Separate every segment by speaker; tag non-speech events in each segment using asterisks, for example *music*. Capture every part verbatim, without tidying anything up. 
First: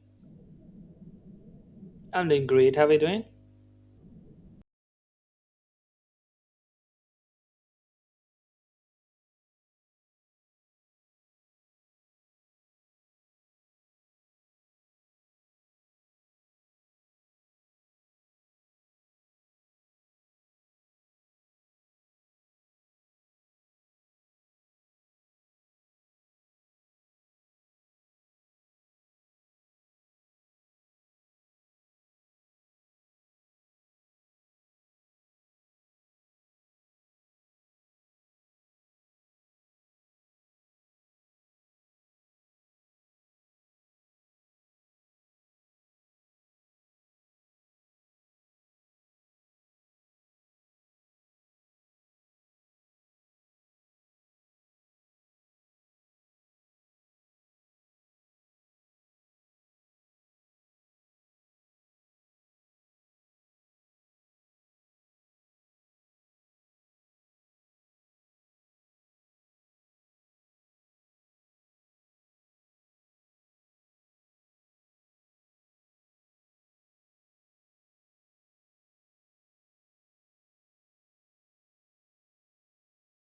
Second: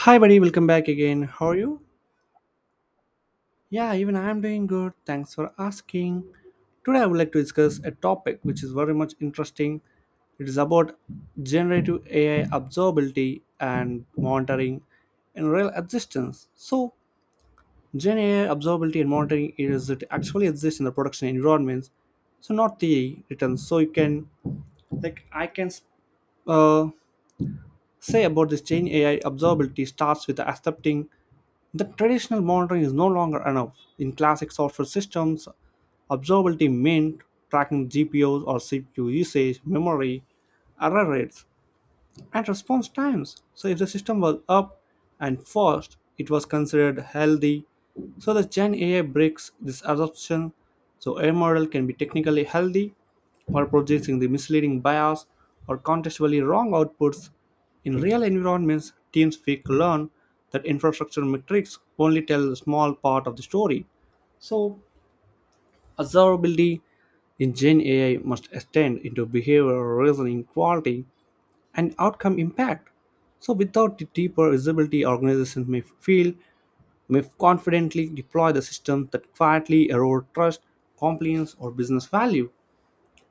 Speaker 1: Hi, buddy, welcome back again. How are you?
Speaker 2: I'm doing great. How are you doing?
Speaker 1: Yeah, even I'm doing good. Thanks for asking. Today, I would like to discuss a topic which is very much interesting. It is about generative A I observability and monitoring in real existence. So, Gen A I observability and monitoring, is it actually exists in the production environments, so not theory written. So you can like I can uh, say about this Gen A I observability starts with accepting the traditional monitoring is no longer enough. In classic software systems, observability meant tracking G P Us or C P U usage, memory, error rates, and response times. So if the system was up and fast, it was considered healthy. So the Gen A I breaks this assumption. So a model can be technically healthy while producing the misleading bias or contextually wrong outputs. In real environments, teams quickly learn that infrastructure metrics only tell a small part of the story. So observability in Gen A I must extend into behavioral reasoning quality and outcome impact. So without the deeper visibility, organizations may feel may confidently deploy the system that quietly erode trust, compliance, or business value.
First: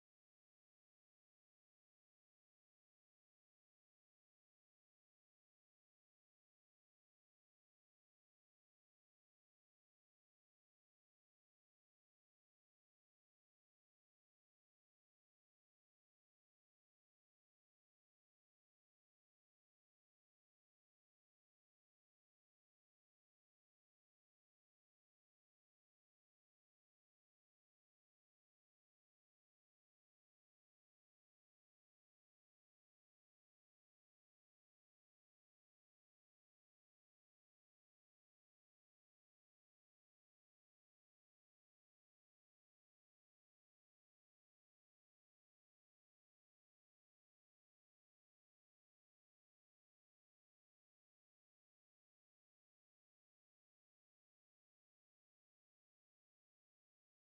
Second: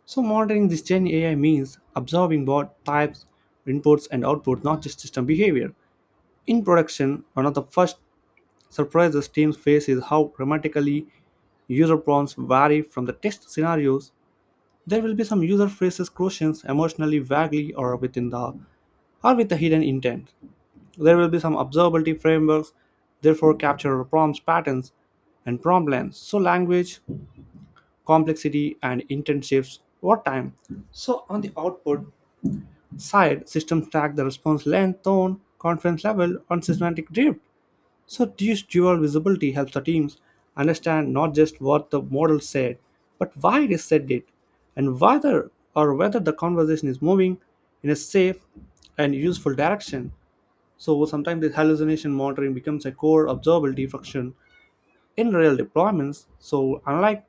Speaker 1: So monitoring this Gen A I means observing what types, inputs, and outputs, not just system behavior. In production, one of the first surprises teams face is how dramatically user prompts vary from the test scenarios. There will be some user phrases, questions, emotionally vaguely, or within the or with a hidden intent. There will be some observability frameworks, therefore, capture prompts patterns and prompt lengths. So, language, complexity, and intent shifts over time. So, on the output side, systems track the response length, tone, confidence level, and semantic drift. So, this dual visibility helps the teams understand not just what the model said, but why it said it, and whether or whether the conversation is moving in a safe and useful direction. So sometimes this hallucination monitoring becomes a core observability function in real deployments. So unlike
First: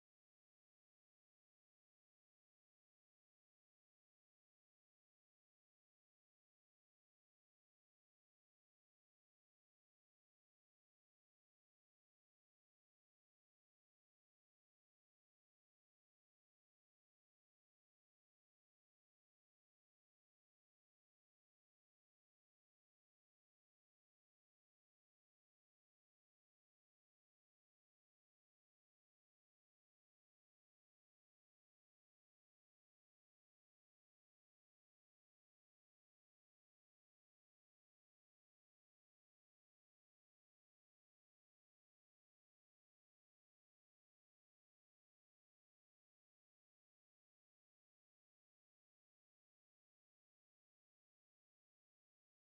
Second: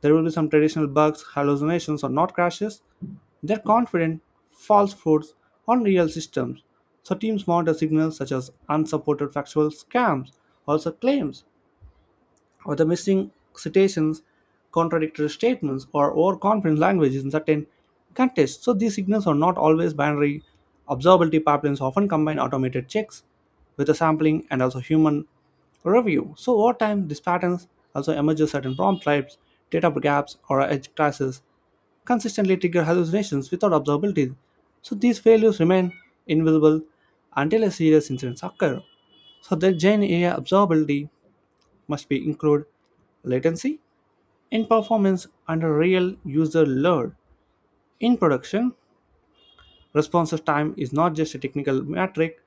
Speaker 1: there will be some traditional bugs, hallucinations, or not crashes, they're confident false fruits on real systems. So teams monitor signals such as unsupported factual scams, also claims, or the missing citations, contradictory statements, or overconfident language in certain contexts. So these signals are not always binary. Observability pipelines often combine automated checks with a sampling and also human review. So over time, these patterns also emerge as certain prompt types, data gaps, or edge classes consistently trigger hallucinations without observability. So these failures remain invisible until a serious incidents occur. So the Gen A I observability must be include latency in performance under real user load. In production, response time is not just a technical metric,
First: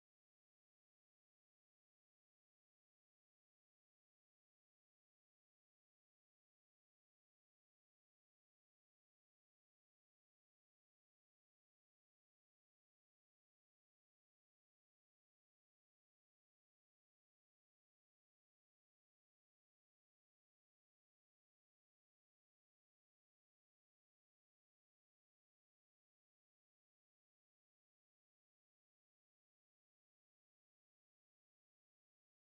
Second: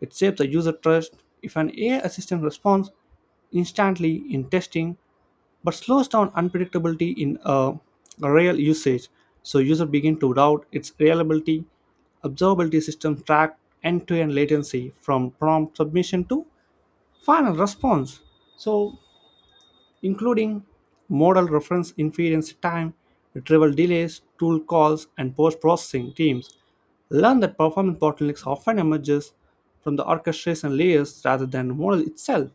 Speaker 1: it shapes the user trust. If an A I assistant responds instantly in testing but slows down unpredictability in a a real usage, so users begin to doubt its reliability. Observability systems track end-to-end latency from prompt submission to final response. So including model reference inference time, retrieval delays, tool calls, and post-processing teams learn that performance bottlenecks often emerges from the orchestration layers rather than the model itself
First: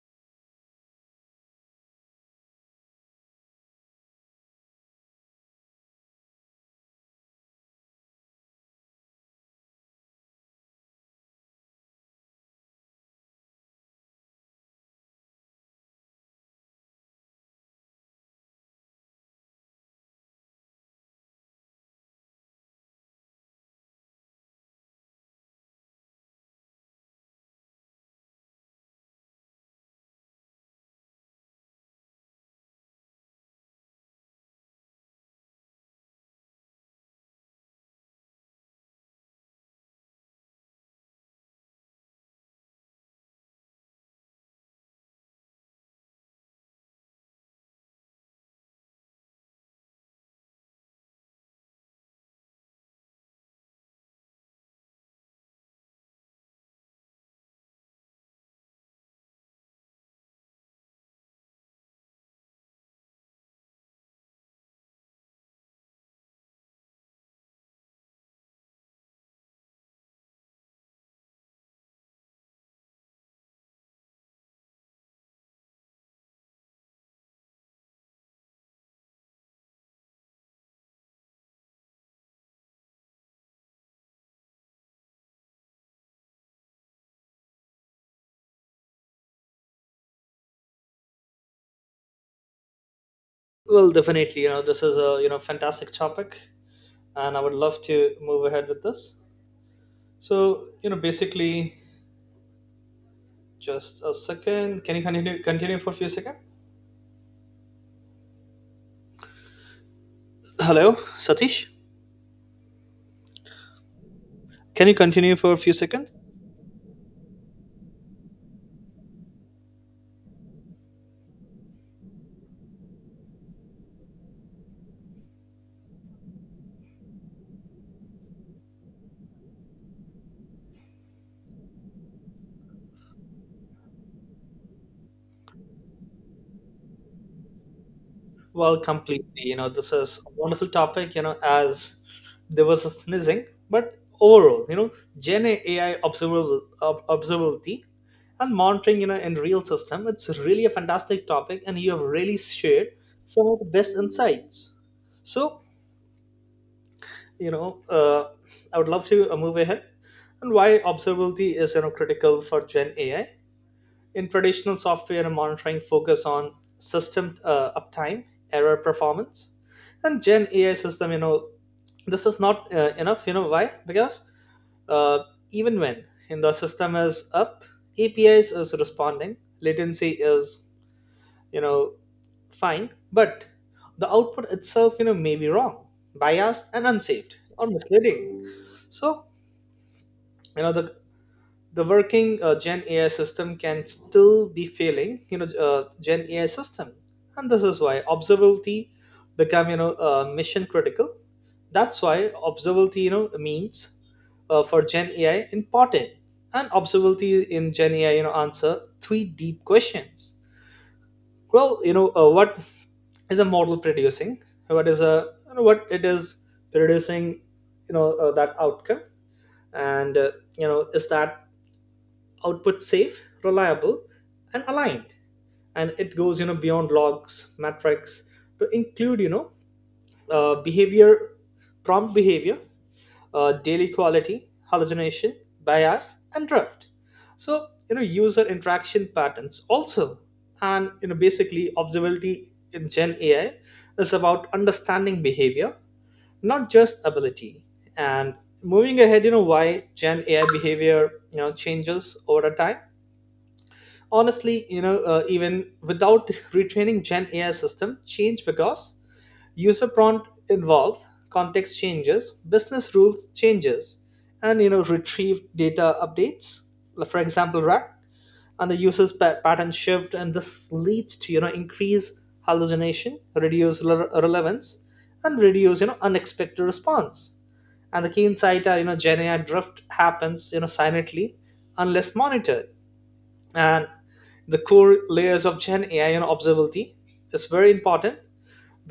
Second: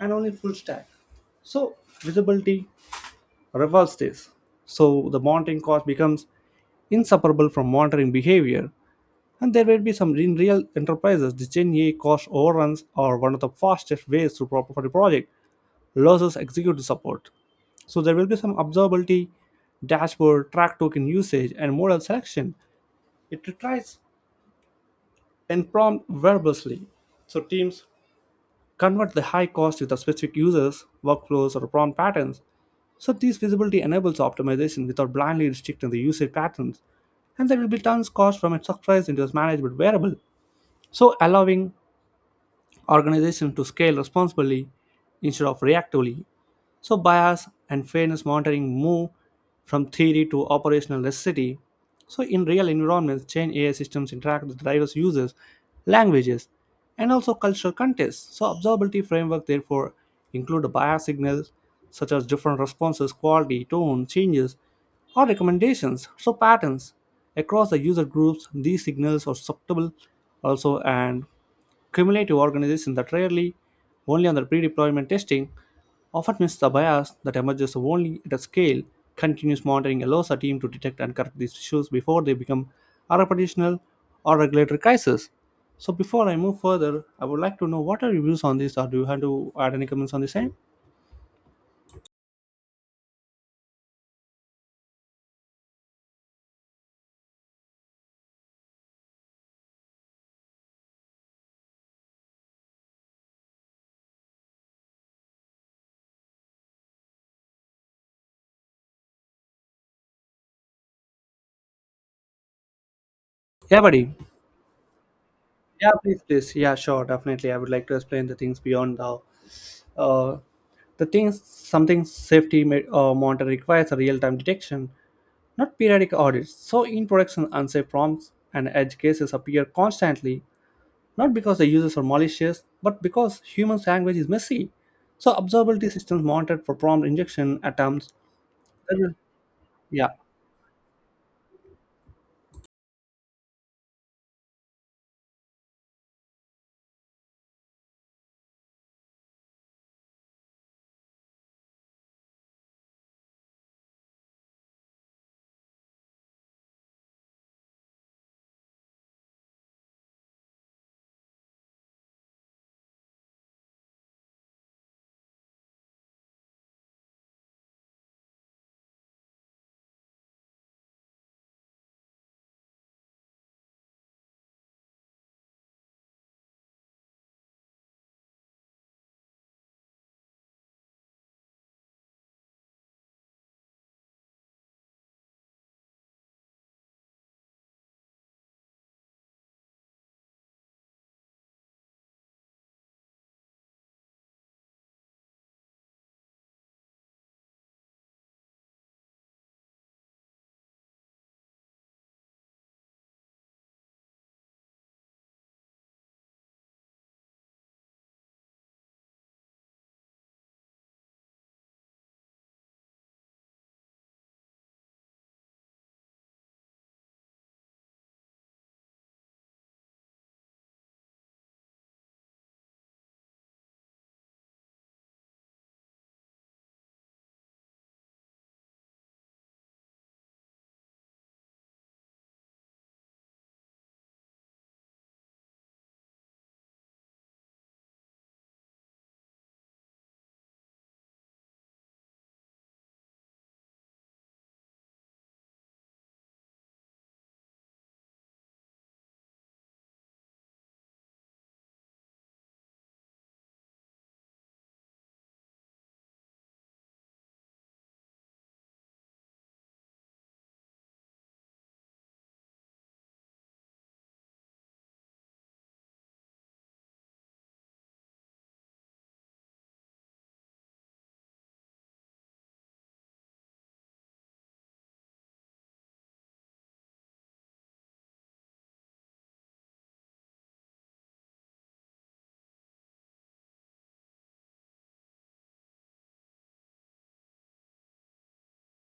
Speaker 1: and only full stack. So visibility reverses this. So the monitoring cost becomes inseparable from monitoring behavior. And there will be some in real enterprises, the Gen A I cost overruns are one of the fastest ways to pro- for the project loses executive support. So there will be some observability, dashboard, track token usage, and model selection. It retrieves and prompt verbosely. So teams convert the high cost with the specific users, workflows, or prompt patterns. So this visibility enables optimization without blindly restricting the usage patterns. And there will be tons cost from a surprise into a management variable. So allowing organizations to scale responsibly instead of reactively. So, bias and fairness monitoring move from theory to operational necessity. So, in real environments, change A I systems interact with diverse users, languages, and also cultural contexts. So, observability framework therefore include bias signals such as different responses, quality, tone, changes, or recommendations, so patterns across the user groups. These signals are susceptible also and cumulative organizations that rarely only on their pre-deployment testing often miss the bias that emerges only at a scale. Continuous monitoring allows a team to detect and correct these issues before they become a reputational or regulatory crisis. So, before I move further, I would like to know what are your views on this, or do you have to add any comments on the same?
Speaker 2: Well, definitely. You know, this is a you know fantastic topic, and I would love to move ahead with this. So, you know, basically, just a second. Can you continue continue for a few seconds? Hello, Satish.
Speaker 1: Yeah, buddy.
Speaker 2: Can you continue for a few
Speaker 1: Yeah,
Speaker 2: seconds?
Speaker 1: please, please. Yeah, sure, definitely. I would like to explain the things beyond the uh, the things. Something safety ma- uh, monitor requires a real time detection, not periodic audits, so in production unsafe prompts and edge cases appear constantly, not because the users are malicious, but because human language is messy. So observability systems monitored for prompt injection attempts.
Speaker 2: Well,
Speaker 1: That will-
Speaker 2: completely. You know, this
Speaker 1: Yeah,
Speaker 2: is a wonderful topic, you know, as there was a sneezing, but overall, you know, Gen A I observable, ob- observability and monitoring, you know, in real system, it's really a fantastic topic, and you have really shared some of the best insights. So, you know, uh, I would love to uh, move ahead and why observability is, you know, critical for Gen A I. In traditional software monitoring focus on system uh, uptime, error performance, and Gen A I system, you know, this is not uh, enough. You know why? Because uh, even when in the system is up, APIs is is responding, latency is you know fine, but the output itself, you know, may be wrong, biased, and unsaved or misleading. So you know the the working uh, Gen AI system can still be failing, you know uh, Gen AI system, and this is why observability become, you know uh, mission critical. That's why observability, you know means, uh, for Gen AI important. And observability in Gen AI, you know answer three deep questions. Well, you know uh, what is a model producing? what is a you know, what it is producing, you know uh, that outcome. And uh, you know is that output safe, reliable, and aligned? And it goes, you know, beyond logs, metrics to include, you know, uh, behavior, prompt behavior, uh, daily quality, hallucination, bias, and drift. So, you know, user interaction patterns also. And, you know, basically observability in Gen A I is about understanding behavior, not just ability. And moving ahead, you know, why Gen A I behavior, you know, changes over time. Honestly, you know uh, even without *laughs* retraining Gen AI system change because user prompt involve, context changes, business rules changes, and you know retrieved data updates. Like, for example, rack and the user's pa- pattern shift, and this leads to, you know increase hallucination, reduce rele- relevance, and reduce, you know unexpected response. And the key insight are, you know Gen AI drift happens, you know silently unless monitored. And the core layers of Gen AI, you know observability is very important,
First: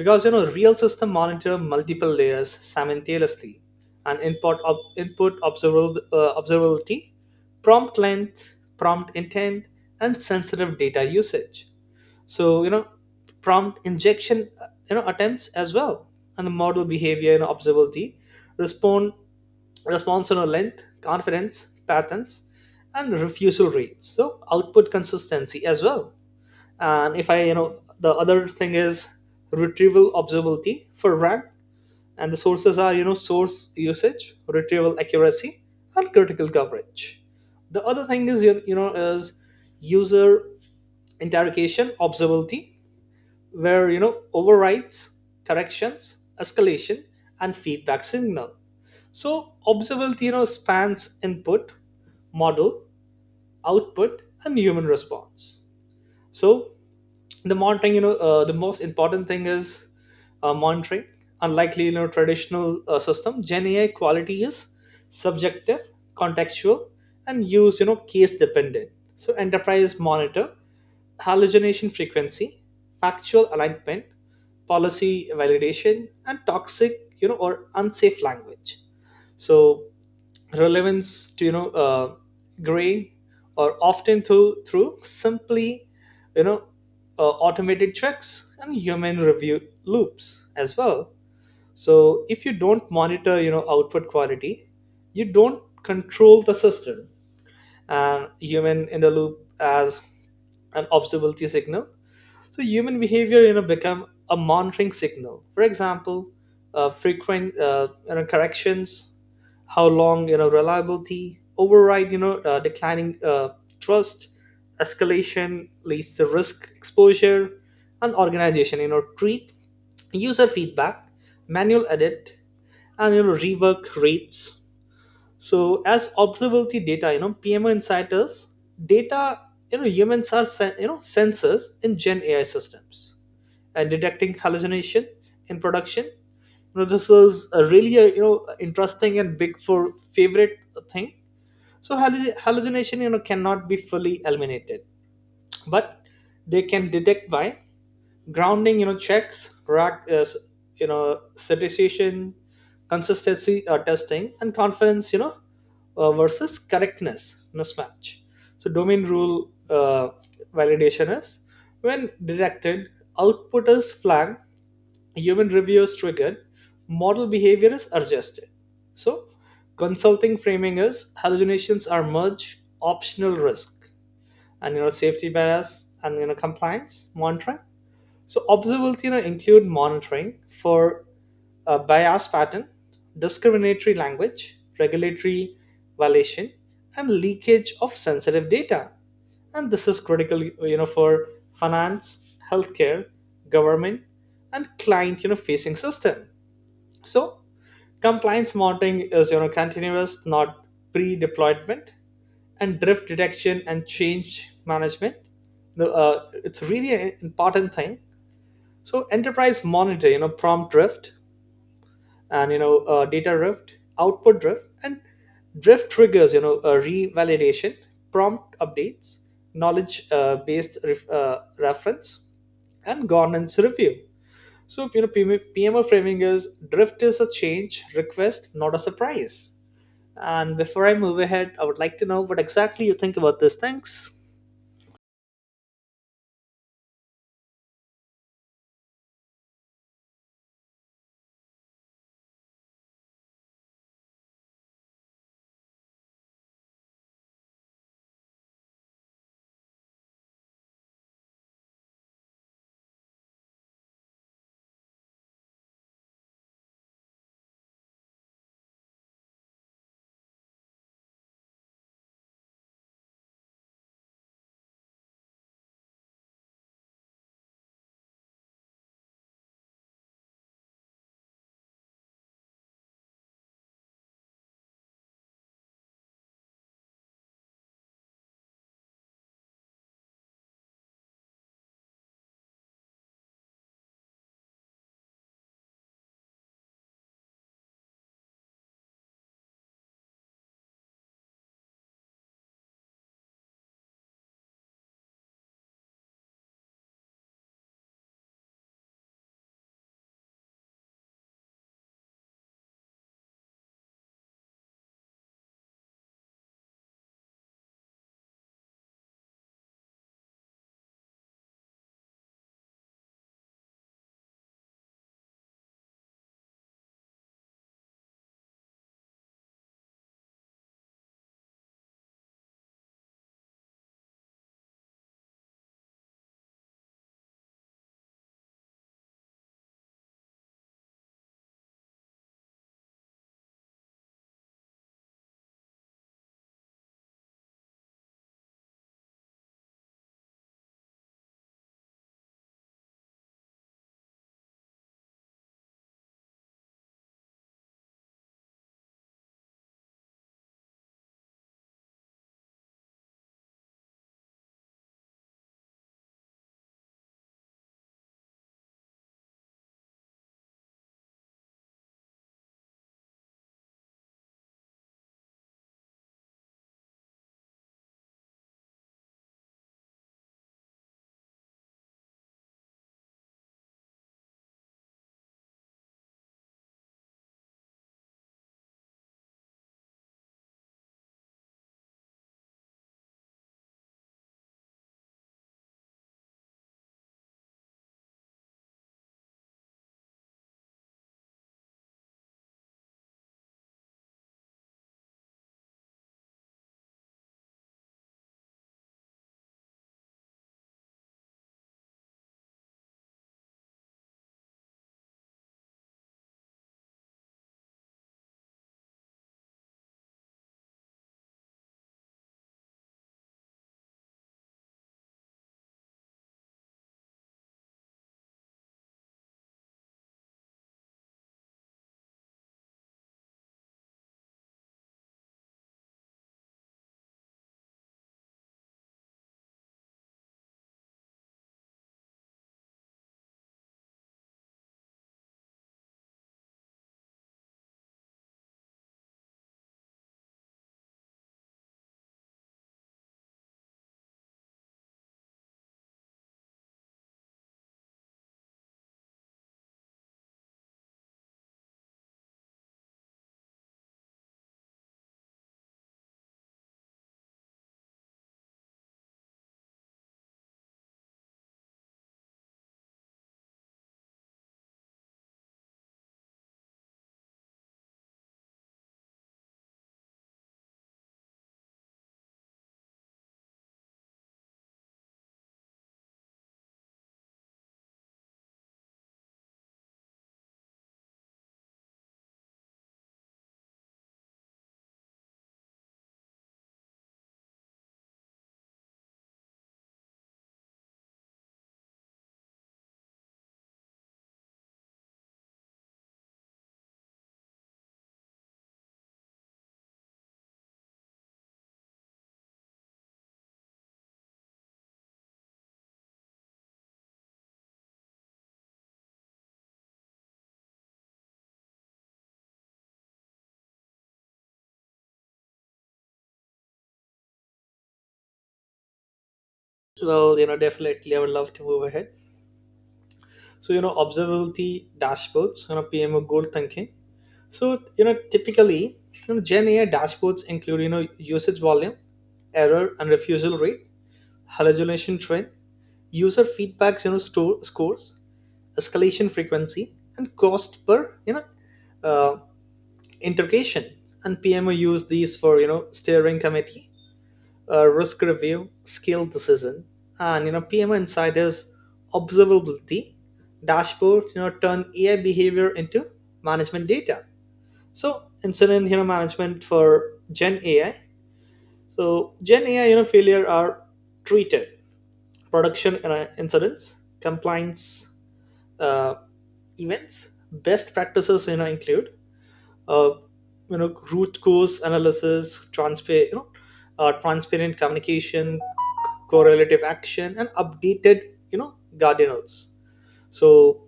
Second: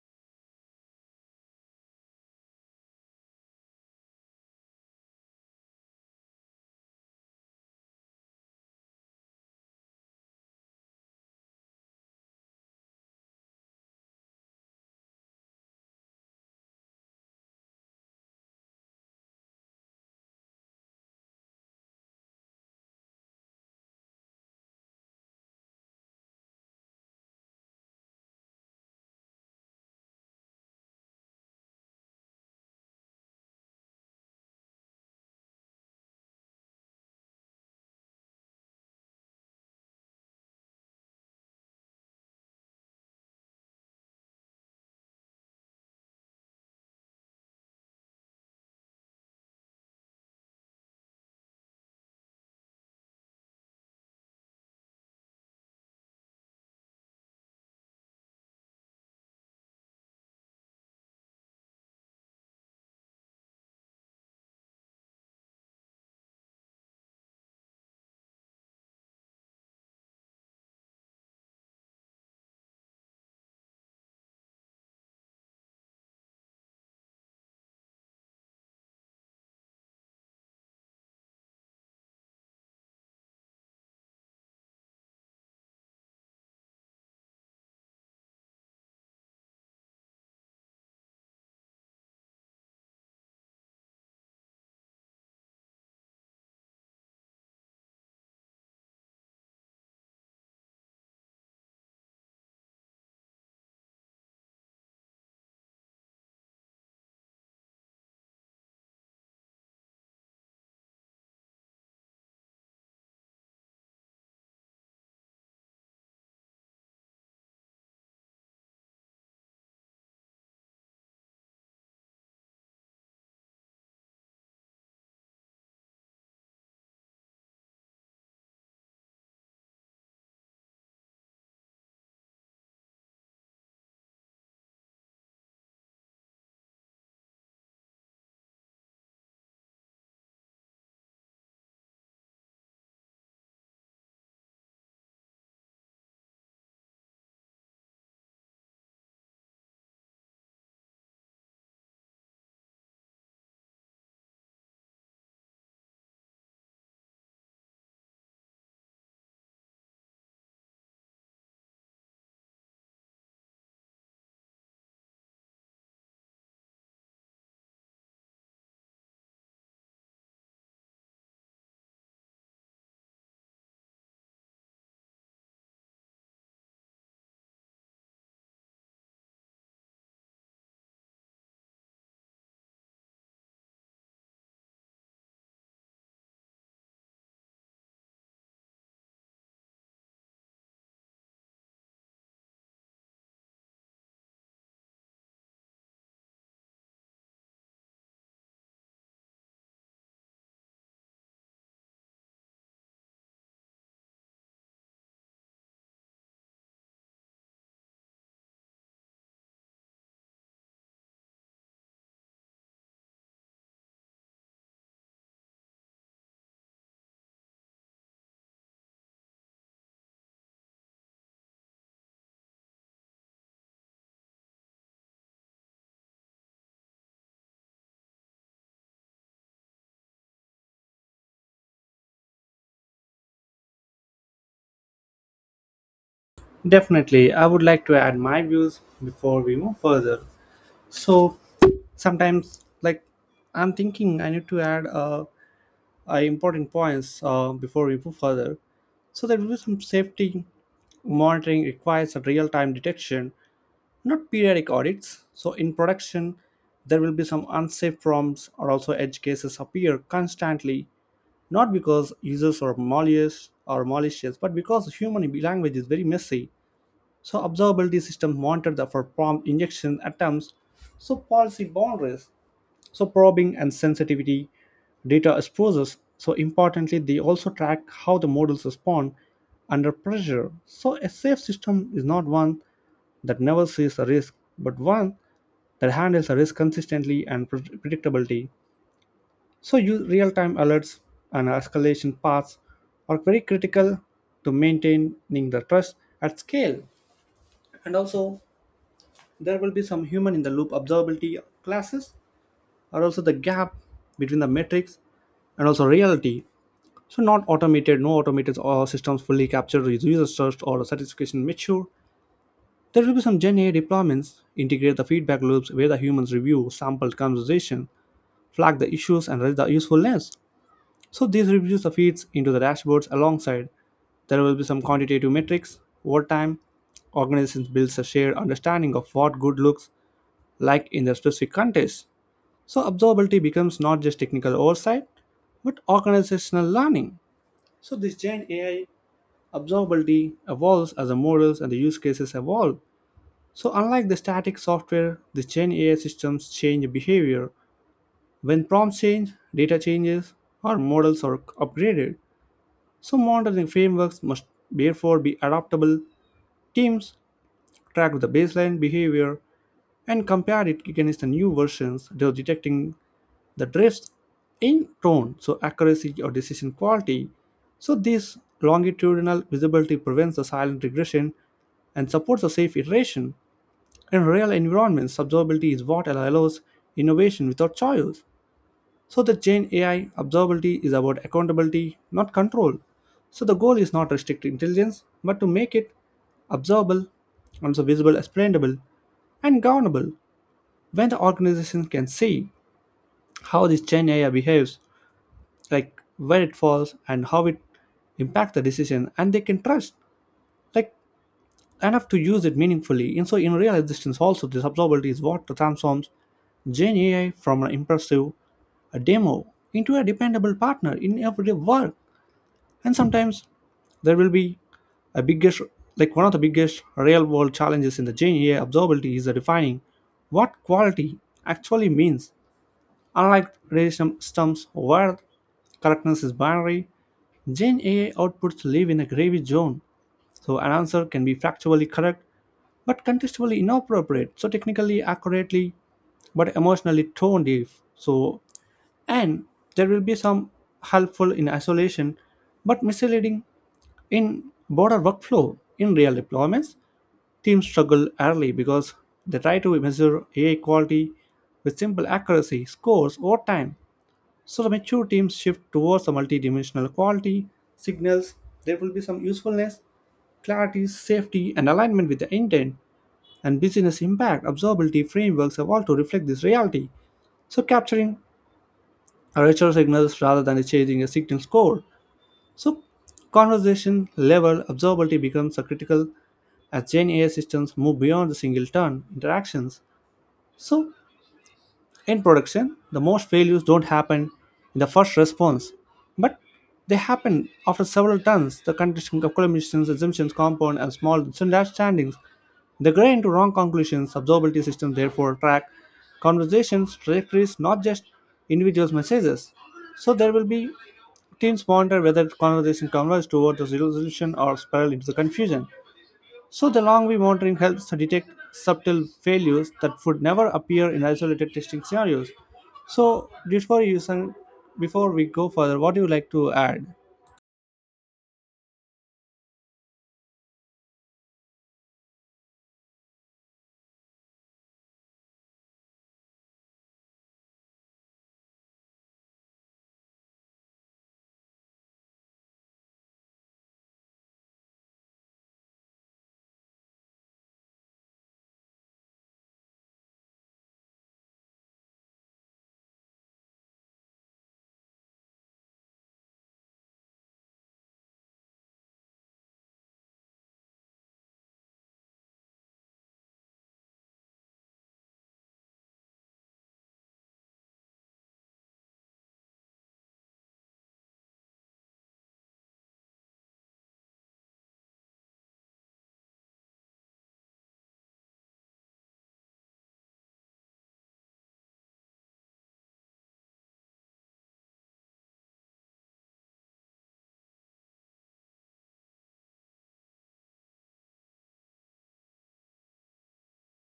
Speaker 2: because you know real system monitor multiple layers simultaneously. And input ob- input observable, uh, observability, prompt length, prompt intent, and sensitive data usage. So, you know prompt injection, uh, you know attempts as well. And the model behavior and observability, respond response length, confidence, patterns, and refusal rates. So output consistency as well. And if I, you know, the other thing is retrieval observability for rank, and the sources are, you know, source usage, retrieval accuracy, and critical coverage. The other thing is, you you know, is user interrogation observability, where you know overrides, corrections, escalation, and feedback signal. So, observable theory spans input, model, output, and human response. So, the monitoring, you know, uh, the most important thing is uh, monitoring. Unlikely, you know, traditional uh, system, Gen A I quality is subjective, contextual, and use, you know, case dependent. So, enterprise monitor, hallucination frequency, factual alignment, policy validation, and toxic, you know, or unsafe language. So relevance to, you know uh, gray or often through through simply, you know uh, automated checks and human review loops as well. So if you don't monitor, you know output quality, you don't control the system. And human in the loop as an observability signal. So human behavior, you know, become a monitoring signal. For example, uh, frequent, uh, you know, corrections, how long, you know, reliability, override, you know, uh, declining uh, trust, escalation leads to risk exposure, and organization, you know, treat user feedback, manual edit, and you know, rework rates. So as observability data, you know, P M O insiders data, you know, humans are sen- you know sensors in Gen A I systems, and detecting hallucination in production. You know, this is a really a, you know interesting and big for favorite thing. So hallu- hallucination, you know cannot be fully eliminated, but they can detect by grounding, you know checks, rack, uh, s- you know certification, consistency uh, testing, and confidence, you know uh, versus correctness mismatch. So domain rule uh, validation is, when detected, output is flagged, human review is triggered, model behavior is adjusted. So, consulting framing is hallucinations are merge optional risk. And, you know safety bias and, you know compliance monitoring. So observability, you know, include monitoring for uh, bias pattern, discriminatory language, regulatory violation, and leakage of sensitive data. And this is critical, you know, for finance, healthcare, government, and client, you know, facing system. So compliance monitoring is, you know, continuous, not pre-deployment. And drift detection and change management. The, uh, it's really an important thing. So enterprise monitor, you know, prompt drift and, you know uh, data drift, output drift, and drift triggers, you know, a revalidation, prompt updates, knowledge uh, based ref- uh, reference, and governance review. So you know, P M- P M O framing is drift is a change request, not a surprise. And before I move ahead, I would like to know what exactly you think about these things.
Speaker 1: definitely. I would like to add my views before we move further. So sometimes, like, I'm thinking I need to add uh, uh, important points uh, before we move further. So there will be some safety monitoring requires a real-time detection not periodic audits. So in production, there will be some unsafe prompts or also edge cases appear constantly, not because users are malicious or malicious, but because human language is very messy. So observability systems monitor the for prompt injection attempts, so policy boundaries so probing and sensitivity data is. So importantly, they also track how the models respond under pressure. So a safe system is not one that never sees a risk, but one that handles a risk consistently and pre- predictability. So use real-time alerts and escalation paths are very critical to maintaining the trust at scale. And also there will be some human in the loop observability classes or also the gap between the metrics and also reality. So not automated, no automated or systems fully capture user search or satisfaction mature. There will be some Gen A I deployments, integrate the feedback loops where the humans review sampled conversation, flag the issues and raise the usefulness. So these reviews the feeds into the dashboards alongside. There will be some quantitative metrics over time. Organizations builds a shared understanding of what good looks like in their specific context. So observability becomes not just technical oversight, but organizational learning. So this Gen A I observability evolves as the models and the use cases evolve. So unlike the static software, the Gen A I systems change behavior. When prompts change, data changes, or models are upgraded. So monitoring frameworks must therefore be adaptable. Teams track the baseline behavior and compare it against the new versions, thus detecting the drifts in tone, so accuracy or decision quality. So this longitudinal visibility prevents the silent regression and supports a safe iteration. In real environments, observability is what allows innovation without choice. So the Gen A I observability is about accountability, not control. So the goal is not restrict intelligence, but to make it observable, also visible, explainable, and governable. When the organization can see how this Gen A I behaves like where it falls and how it impacts the decision and they can trust like enough to use it meaningfully, and so in real existence also this observability is what transforms Gen AI from an impressive a demo into a dependable partner in everyday work. And sometimes there will be a biggest like one of the biggest real world challenges in the Gen AI observability is the defining what quality actually means. Unlike relational systems where correctness is binary, Gen A I outputs live in a gravy zone, so an answer can be factually correct but contextually inappropriate, so technically accurately but emotionally tone deaf. So, and there will be some helpful in isolation but misleading in broader workflow. In real deployments, teams struggle early because they try to measure A I quality with simple accuracy scores over time. So the mature teams shift towards the multidimensional quality, signals, there will be some usefulness, clarity, safety, and alignment with the intent, and business impact observability frameworks have all to reflect this reality. So capturing richer signals rather than chasing a signal score. So conversation level observability becomes a critical as Gen A I systems move beyond the single turn interactions. So in production, the most failures don't happen in the first response, but they happen after several turns. The contradiction of collisions, assumptions compound, and small misunderstandings. They gray into wrong conclusions. Observability systems therefore track conversations, trajectories, not just individuals' messages. So there will be teams ponder whether conversation converges toward the resolution or spiral into the confusion. So the long way monitoring helps to detect subtle failures that would never appear in isolated testing scenarios. So before you sen- before we go further, what do you like to add?
Speaker 2: Well, you know, definitely I would love to move ahead. So you know observability dashboards, you know PMO goal thinking. So you know typically, you know Gen AI dashboards include, you know usage volume, error and refusal rate, hallucination trend, user feedbacks, you know store scores, escalation frequency, and cost per, you know uh, integration. And PMO use these for, you know steering committee, uh, risk review, skill decision. And, you know P M O Insider's observability dashboard. You know turn A I behavior into management data. So incident, you know management for Gen A I. So Gen A I, you know failure are treated production uh, incidents, compliance uh, events. Best practices, you know include uh, you know root cause analysis, transfer you know uh, transparent communication, correlative action, and updated, you know guardian notes. So,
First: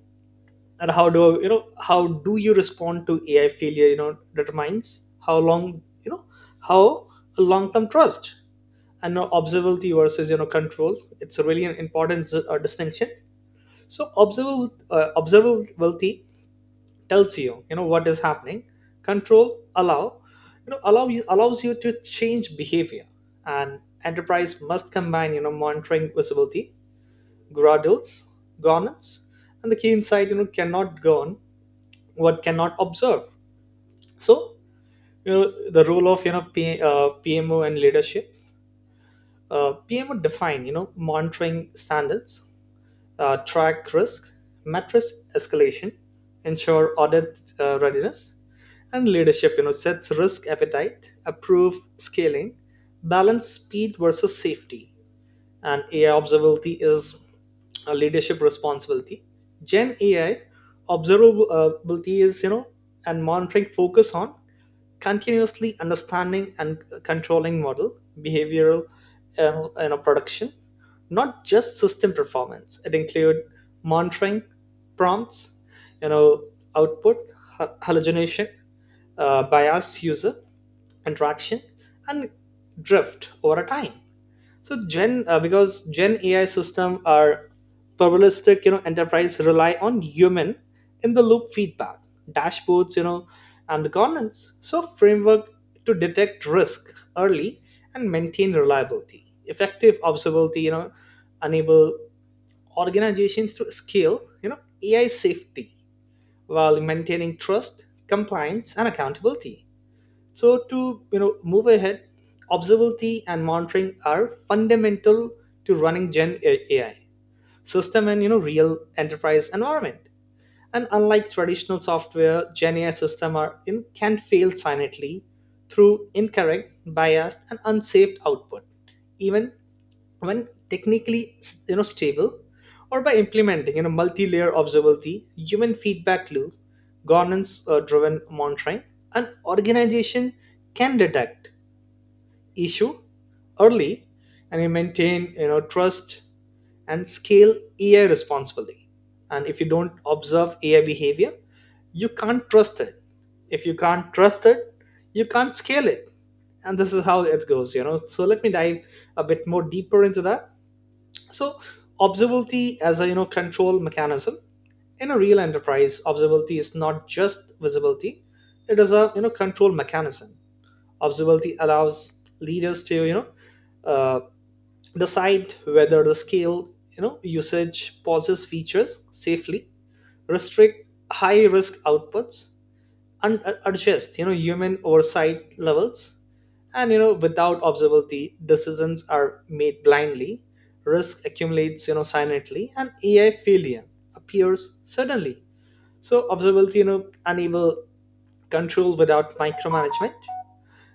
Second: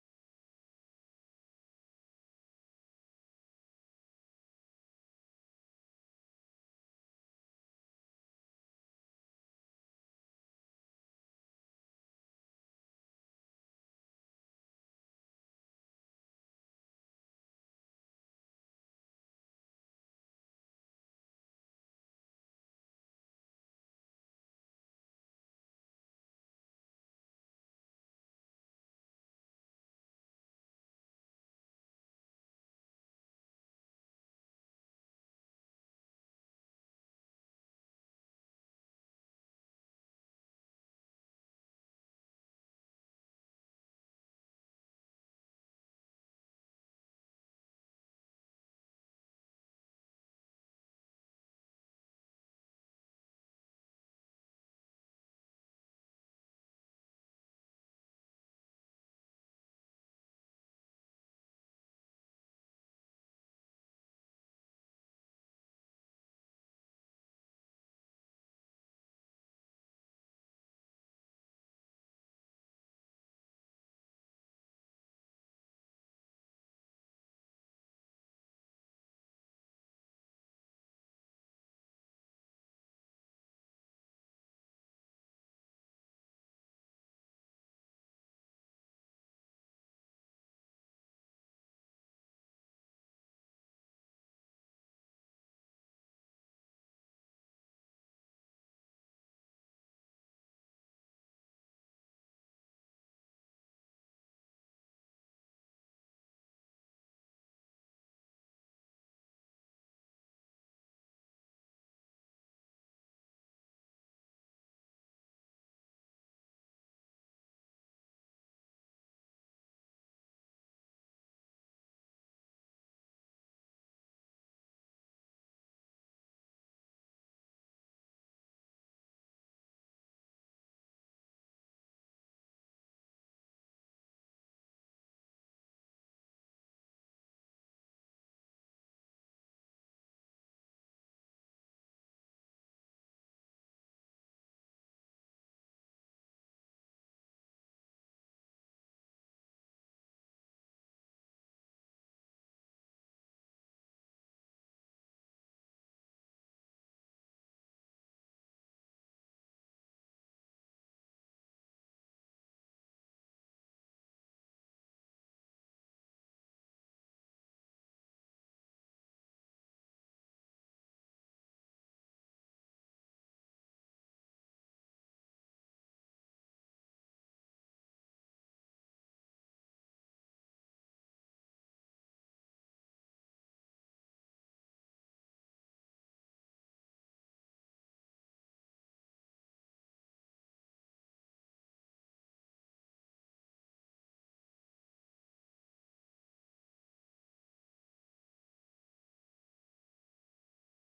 Speaker 2: and how do you know how do you respond to AI failure, you know determines how long, you know how long term trust. And now observability versus, you know control, it's a really an important uh, distinction. So observable uh, observability tells you, you know what is happening. Control allow, you know allow you allows you to change behavior. And enterprise must combine, you know monitoring visibility, Gradles, governance. And the keen side, you know, cannot govern what cannot observe. So, you know, the role of, you know P, uh, P M O and leadership. Uh, P M O define, you know monitoring standards, uh, track risk, matrix escalation, ensure audit uh, readiness. And leadership, You know, sets risk appetite, approve scaling, balance speed versus safety. And A I observability is a leadership responsibility. Gen A I observability is, you know and monitoring focus on continuously understanding and controlling model behavioral and, you know, production, not just system performance. It includes monitoring prompts, you know output, hallucination, uh, bias, user interaction, and drift over a time. So Gen uh, because Gen A I system are probabilistic, you know, enterprise rely on human in the loop feedback, dashboards, you know, and the governance. So framework to detect risk early and maintain reliability. Effective observability, you know, enable organizations to scale, you know, A I safety while maintaining trust, compliance, and accountability. So to, you know move ahead, observability and monitoring are fundamental to running Gen A I system and, you know real enterprise environment. And unlike traditional software, Gen A I system are in, can fail silently through incorrect, biased, and unsaved output. Even when technically, you know stable, or by implementing, you know multi-layer observability, human feedback loop, governance uh, driven monitoring, an organization can detect issue early and you maintain, you know trust and scale AI responsibly. And if you don't observe AI behavior, you can't trust it. If you can't trust it, you can't scale it. And this is how it goes, you know so let me dive a bit more deeper into that. So observability as a, you know control mechanism. In a real enterprise, observability is not just visibility; it is a, you know control mechanism. Observability allows leaders to, you know uh, decide whether the scale, you know usage pauses features safely, restrict high risk outputs, un- uh, adjust, you know human oversight levels. And, you know without observability, decisions are made blindly, risk accumulates, you know silently, and AI failure appears suddenly. So observability, you know enable control without micromanagement.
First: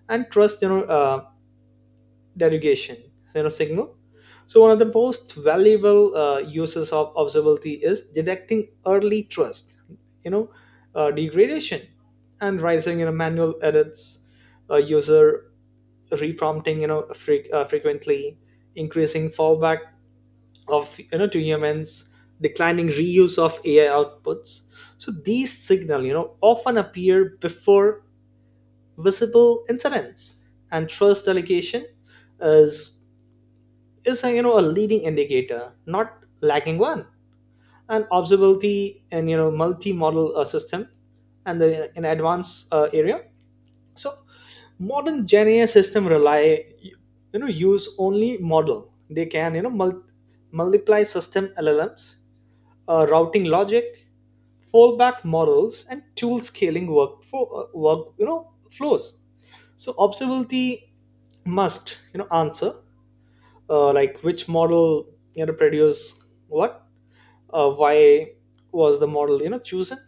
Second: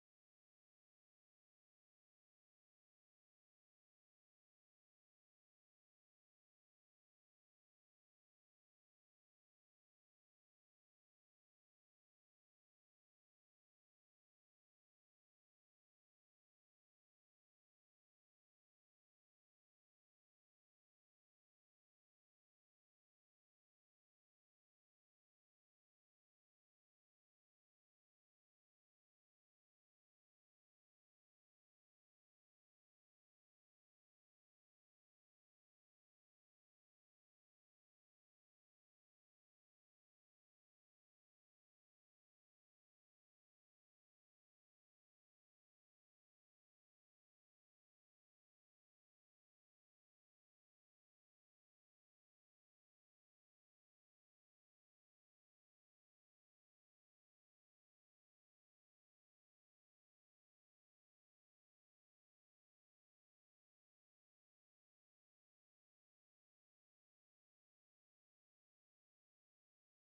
Speaker 2: And trust, you know uh, derogation, you know signal. So one of the most valuable uh, uses of observability is detecting early trust, you know uh, degradation, and rising, you know manual edits, uh, user reprompting, you know fre- uh, frequently increasing fallback of, you know to humans, declining reuse of AI outputs. So these signal, you know often appear before visible incidents. And trust delegation is is a, you know a leading indicator, not lacking one. And observability and, you know multi-model uh, system, and the in advanced uh, area. So modern Gen A I system rely, you know use only model. They can, you know mul- multiply system L L Ms, uh, routing logic, fallback models, and tool scaling work for, uh, work you know flows. So observability must, you know answer, uh, like which model, you know produce what, uh, why was the model, you know chosen,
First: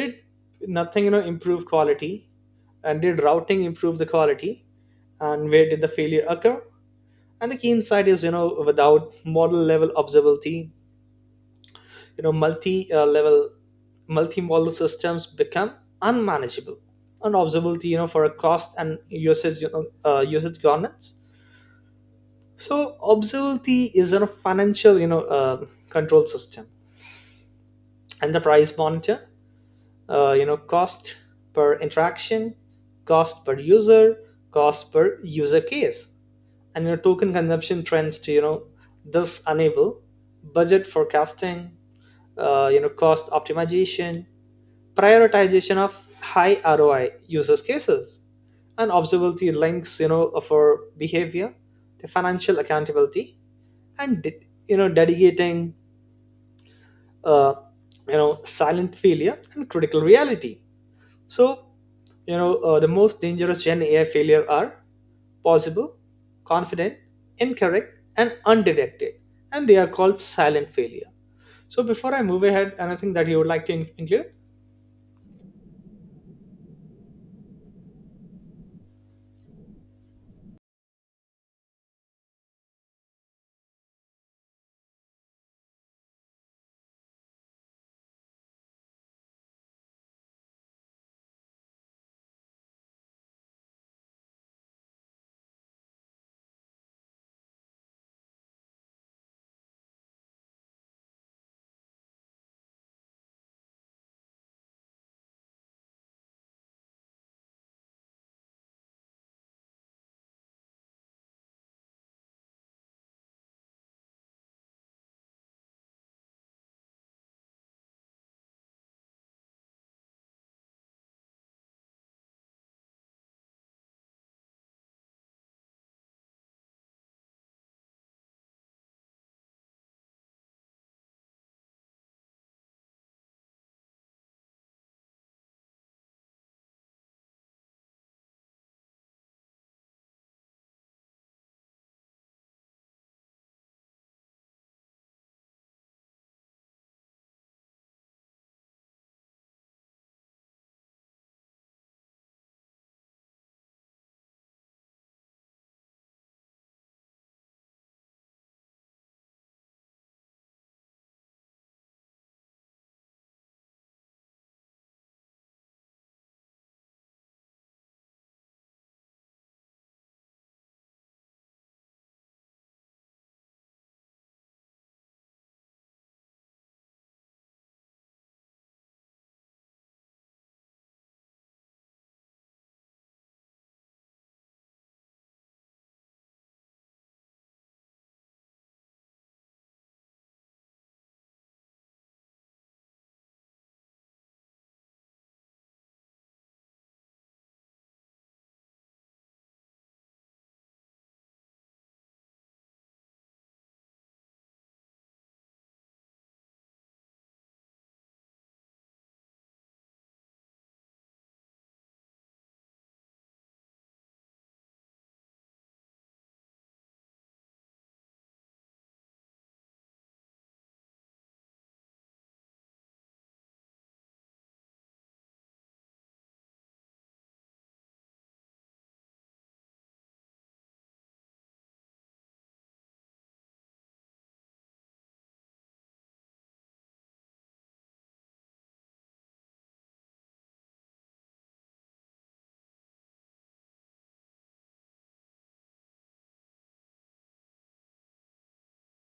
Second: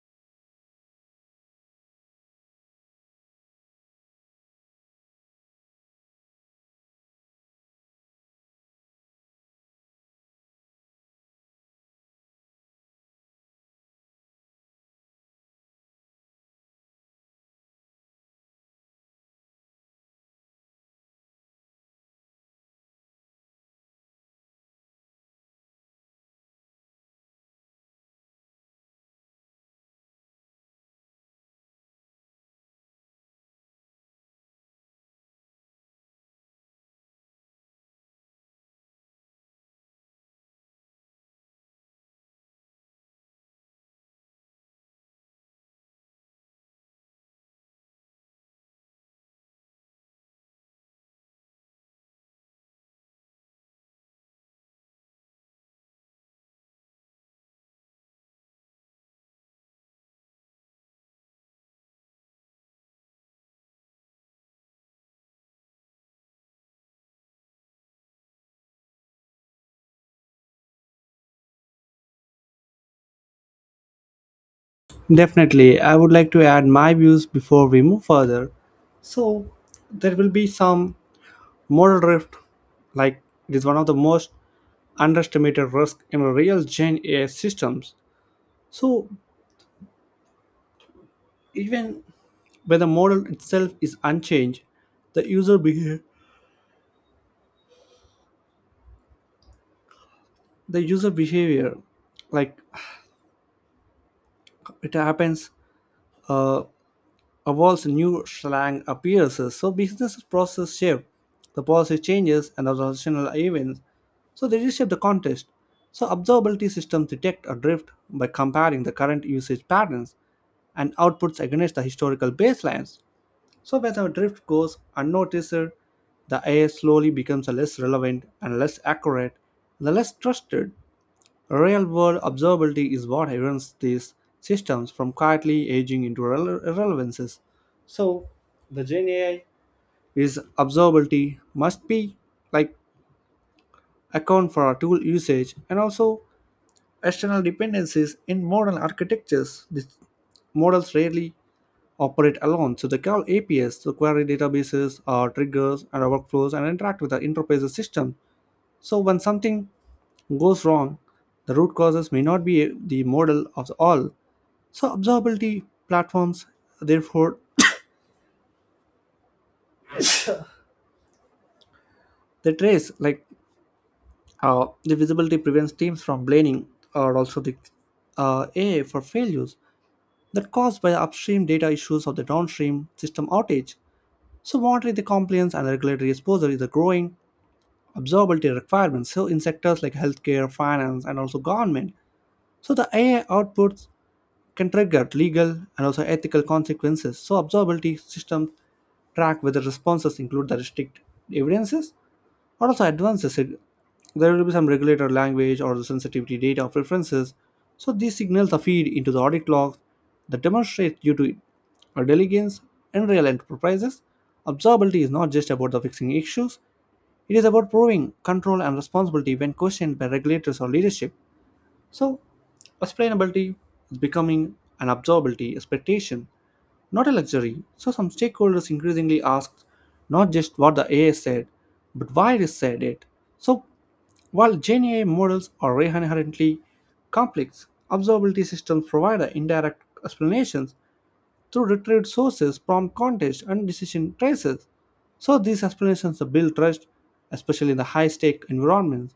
Speaker 2: did nothing, you know improve quality, and did routing improve the quality, and where did the failure occur. And the key insight is, you know without model level observability, you know multi uh, level multi-model systems become unmanageable. And observability, you know for a cost and usage, you know, uh, usage governance. So observability is a financial, you know uh, control system. And the price monitor, uh, you know cost per interaction, cost per user, cost per user case, and your token consumption trends to, you know thus enable budget forecasting, uh, you know cost optimization, prioritization of high R O I users cases. And observability links, you know for behavior the financial accountability and, you know dedicating uh, you know silent failure and critical reality. So, you know, uh, the most dangerous Gen A I failure are possible, confident, incorrect, and undetected, and they are called silent failure. So, before I move ahead, anything that you would like to in- include?
Speaker 1: Definitely, I would like to add my views before we move further. So there will be some moral drift, like it is one of the most underestimated risk in real Gen A I systems. So even when the model itself is unchanged, the user behavior the user behavior like it happens uh, evolves, new slang appears, so business process shift, the policy changes and organizational events, so they reshape the context. So observability systems detect a drift by comparing the current usage patterns and outputs against the historical baselines. So when the drift goes unnoticed, the ai slowly becomes less relevant and less accurate, the less trusted. Real world observability is what prevents these systems from quietly aging into irrele- irrelevances. So, the Gen A I is observability must be, like account for our tool usage and also external dependencies in modern architectures. These models rarely operate alone, so they call A P Is, so query databases, or triggers, and our workflows, and interact with the enterprise system. So, when something goes wrong, the root causes may not be the model of the all. So, observability platforms, therefore, they trace, like uh, the visibility prevents teams from blaming or also the uh, A I for failures that caused by the upstream data issues of the downstream system outage. So, monitoring the compliance and regulatory exposure is a growing observability requirement. So, in sectors like healthcare, finance, and also government, so the A I outputs can trigger legal and also ethical consequences. So observability systems track whether responses include the strict evidences or also advances. It- There will be some regulator language or the sensitivity data preferences. So these signals are feed into the audit logs that demonstrate due to our diligence in real enterprises. Observability is not just about the fixing issues, it is about proving control and responsibility when questioned by regulators or leadership. So, explainability is becoming an absorbability expectation, not a luxury. So, some stakeholders increasingly ask not just what the A I said, but why it said it. So, while Gen A I models are inherently complex, observability systems provide indirect explanations through retrieved sources, prompt context, and decision traces. So these explanations build trust, especially in the high-stake environments.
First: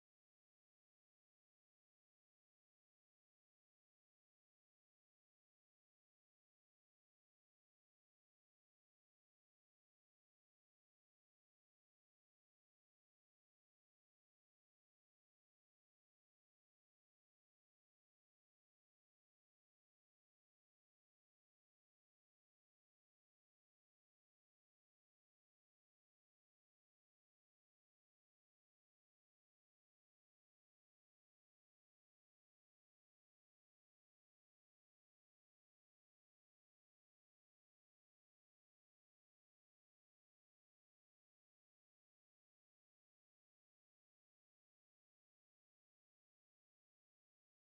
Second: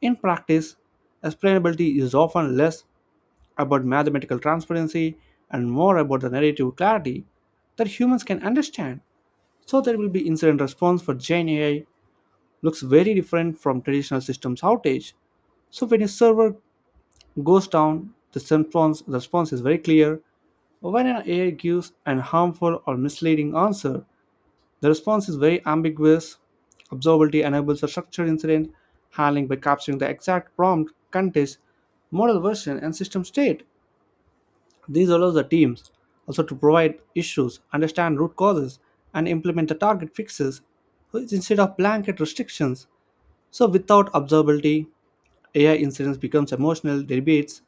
Speaker 1: In practice, explainability is often less about mathematical transparency and more about the narrative clarity that humans can understand. So there will be incident response for Gen A I looks very different from traditional systems outage. So when a server goes down, the response, response is very clear. When an A I gives an harmful or misleading answer, the response is very ambiguous. Observability enables a structured incident handling by capturing the exact prompt, context, model version, and system state. These allows the teams also to provide issues, understand root causes, and implement the target fixes instead of blanket restrictions. So without observability, A I incidents becomes emotional debates,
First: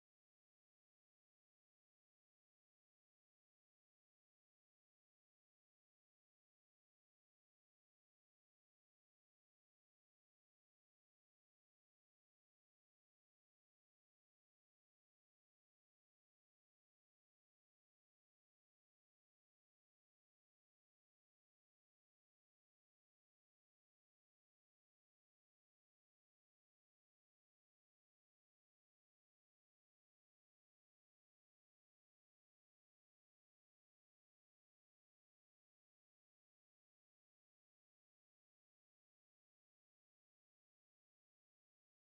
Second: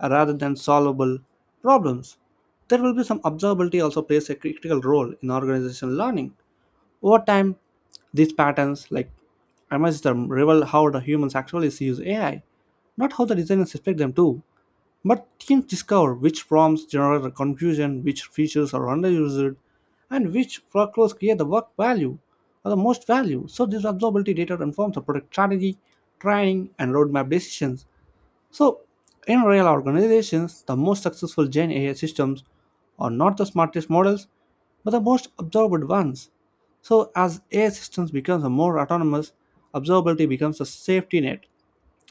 Speaker 1: uh, rather than solvable problems. There will be some observability also plays a critical role in organizational learning. Over time, these patterns like emerge them reveal how the humans actually use A I, not how the designers expect them to. But teams discover which prompts generate confusion, which features are underused, and which workflows create the work value or the most value. So this observability data informs the product strategy, training, and roadmap decisions. So, in real organizations, the most successful Gen A I systems are not the smartest models, but the most observable ones. So, as A I systems become more autonomous, observability becomes a safety net.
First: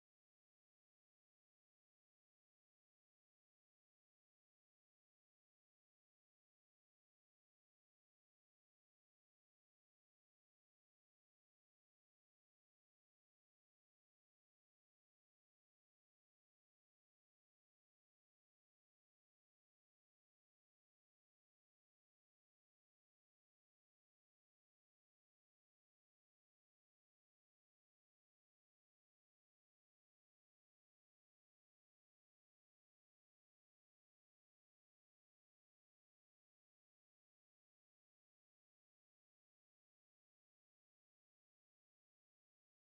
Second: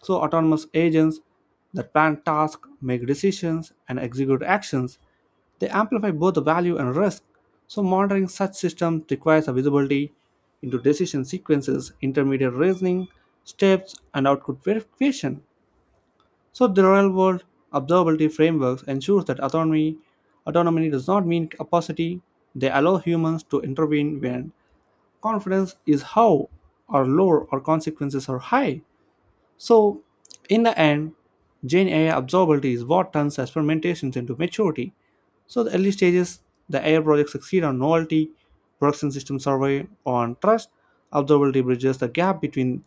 Speaker 1: So, autonomous agents that plan tasks, make decisions, and execute actions, they amplify both the value and risk. So, monitoring such systems requires a visibility into decision sequences, intermediate reasoning, steps, and output verification. So the real-world observability frameworks ensures that autonomy autonomy does not mean opacity. They allow humans to intervene when confidence is how or low, or consequences are high. So, in the end, Gen A I absorbability is what turns experimentations into maturity. So, the early stages, the A I projects succeed on novelty, production system survey on trust, observability bridges the gap between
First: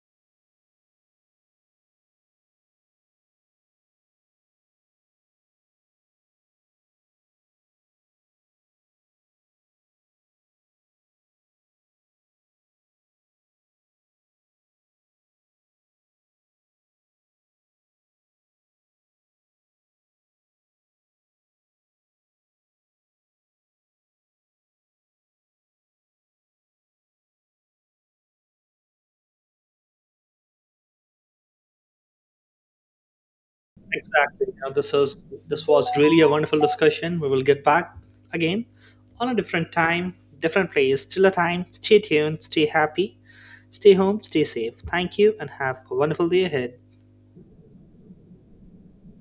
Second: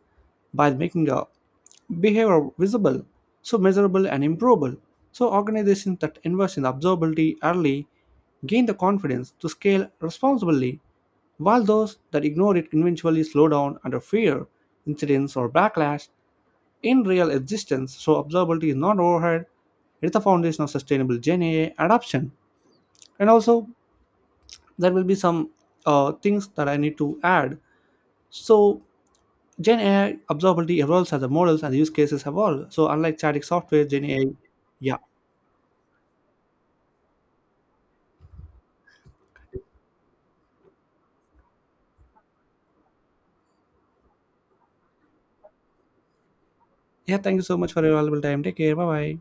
Speaker 1: by making a behavior visible, so measurable and improvable. So, organizations that invest in observability early gain the confidence to scale responsibly, while those that ignore it eventually slow down under fear, incidents, or backlash in real existence. So observability is not overhead; it's the foundation of sustainable Gen A I adoption. And also, there will be some uh, things that I need to add. So Gen A I observability evolves as the models and use cases evolve. So unlike static software, Gen A I,
Speaker 2: Exactly. Now, this
Speaker 1: yeah.
Speaker 2: is this was really a wonderful discussion. We will get back again on a different time, different place, still a time. Stay tuned, stay happy, stay home, stay safe. Thank you, and have a wonderful day ahead.
Speaker 1: yeah. Thank you so much for your valuable time. Take care. Bye bye.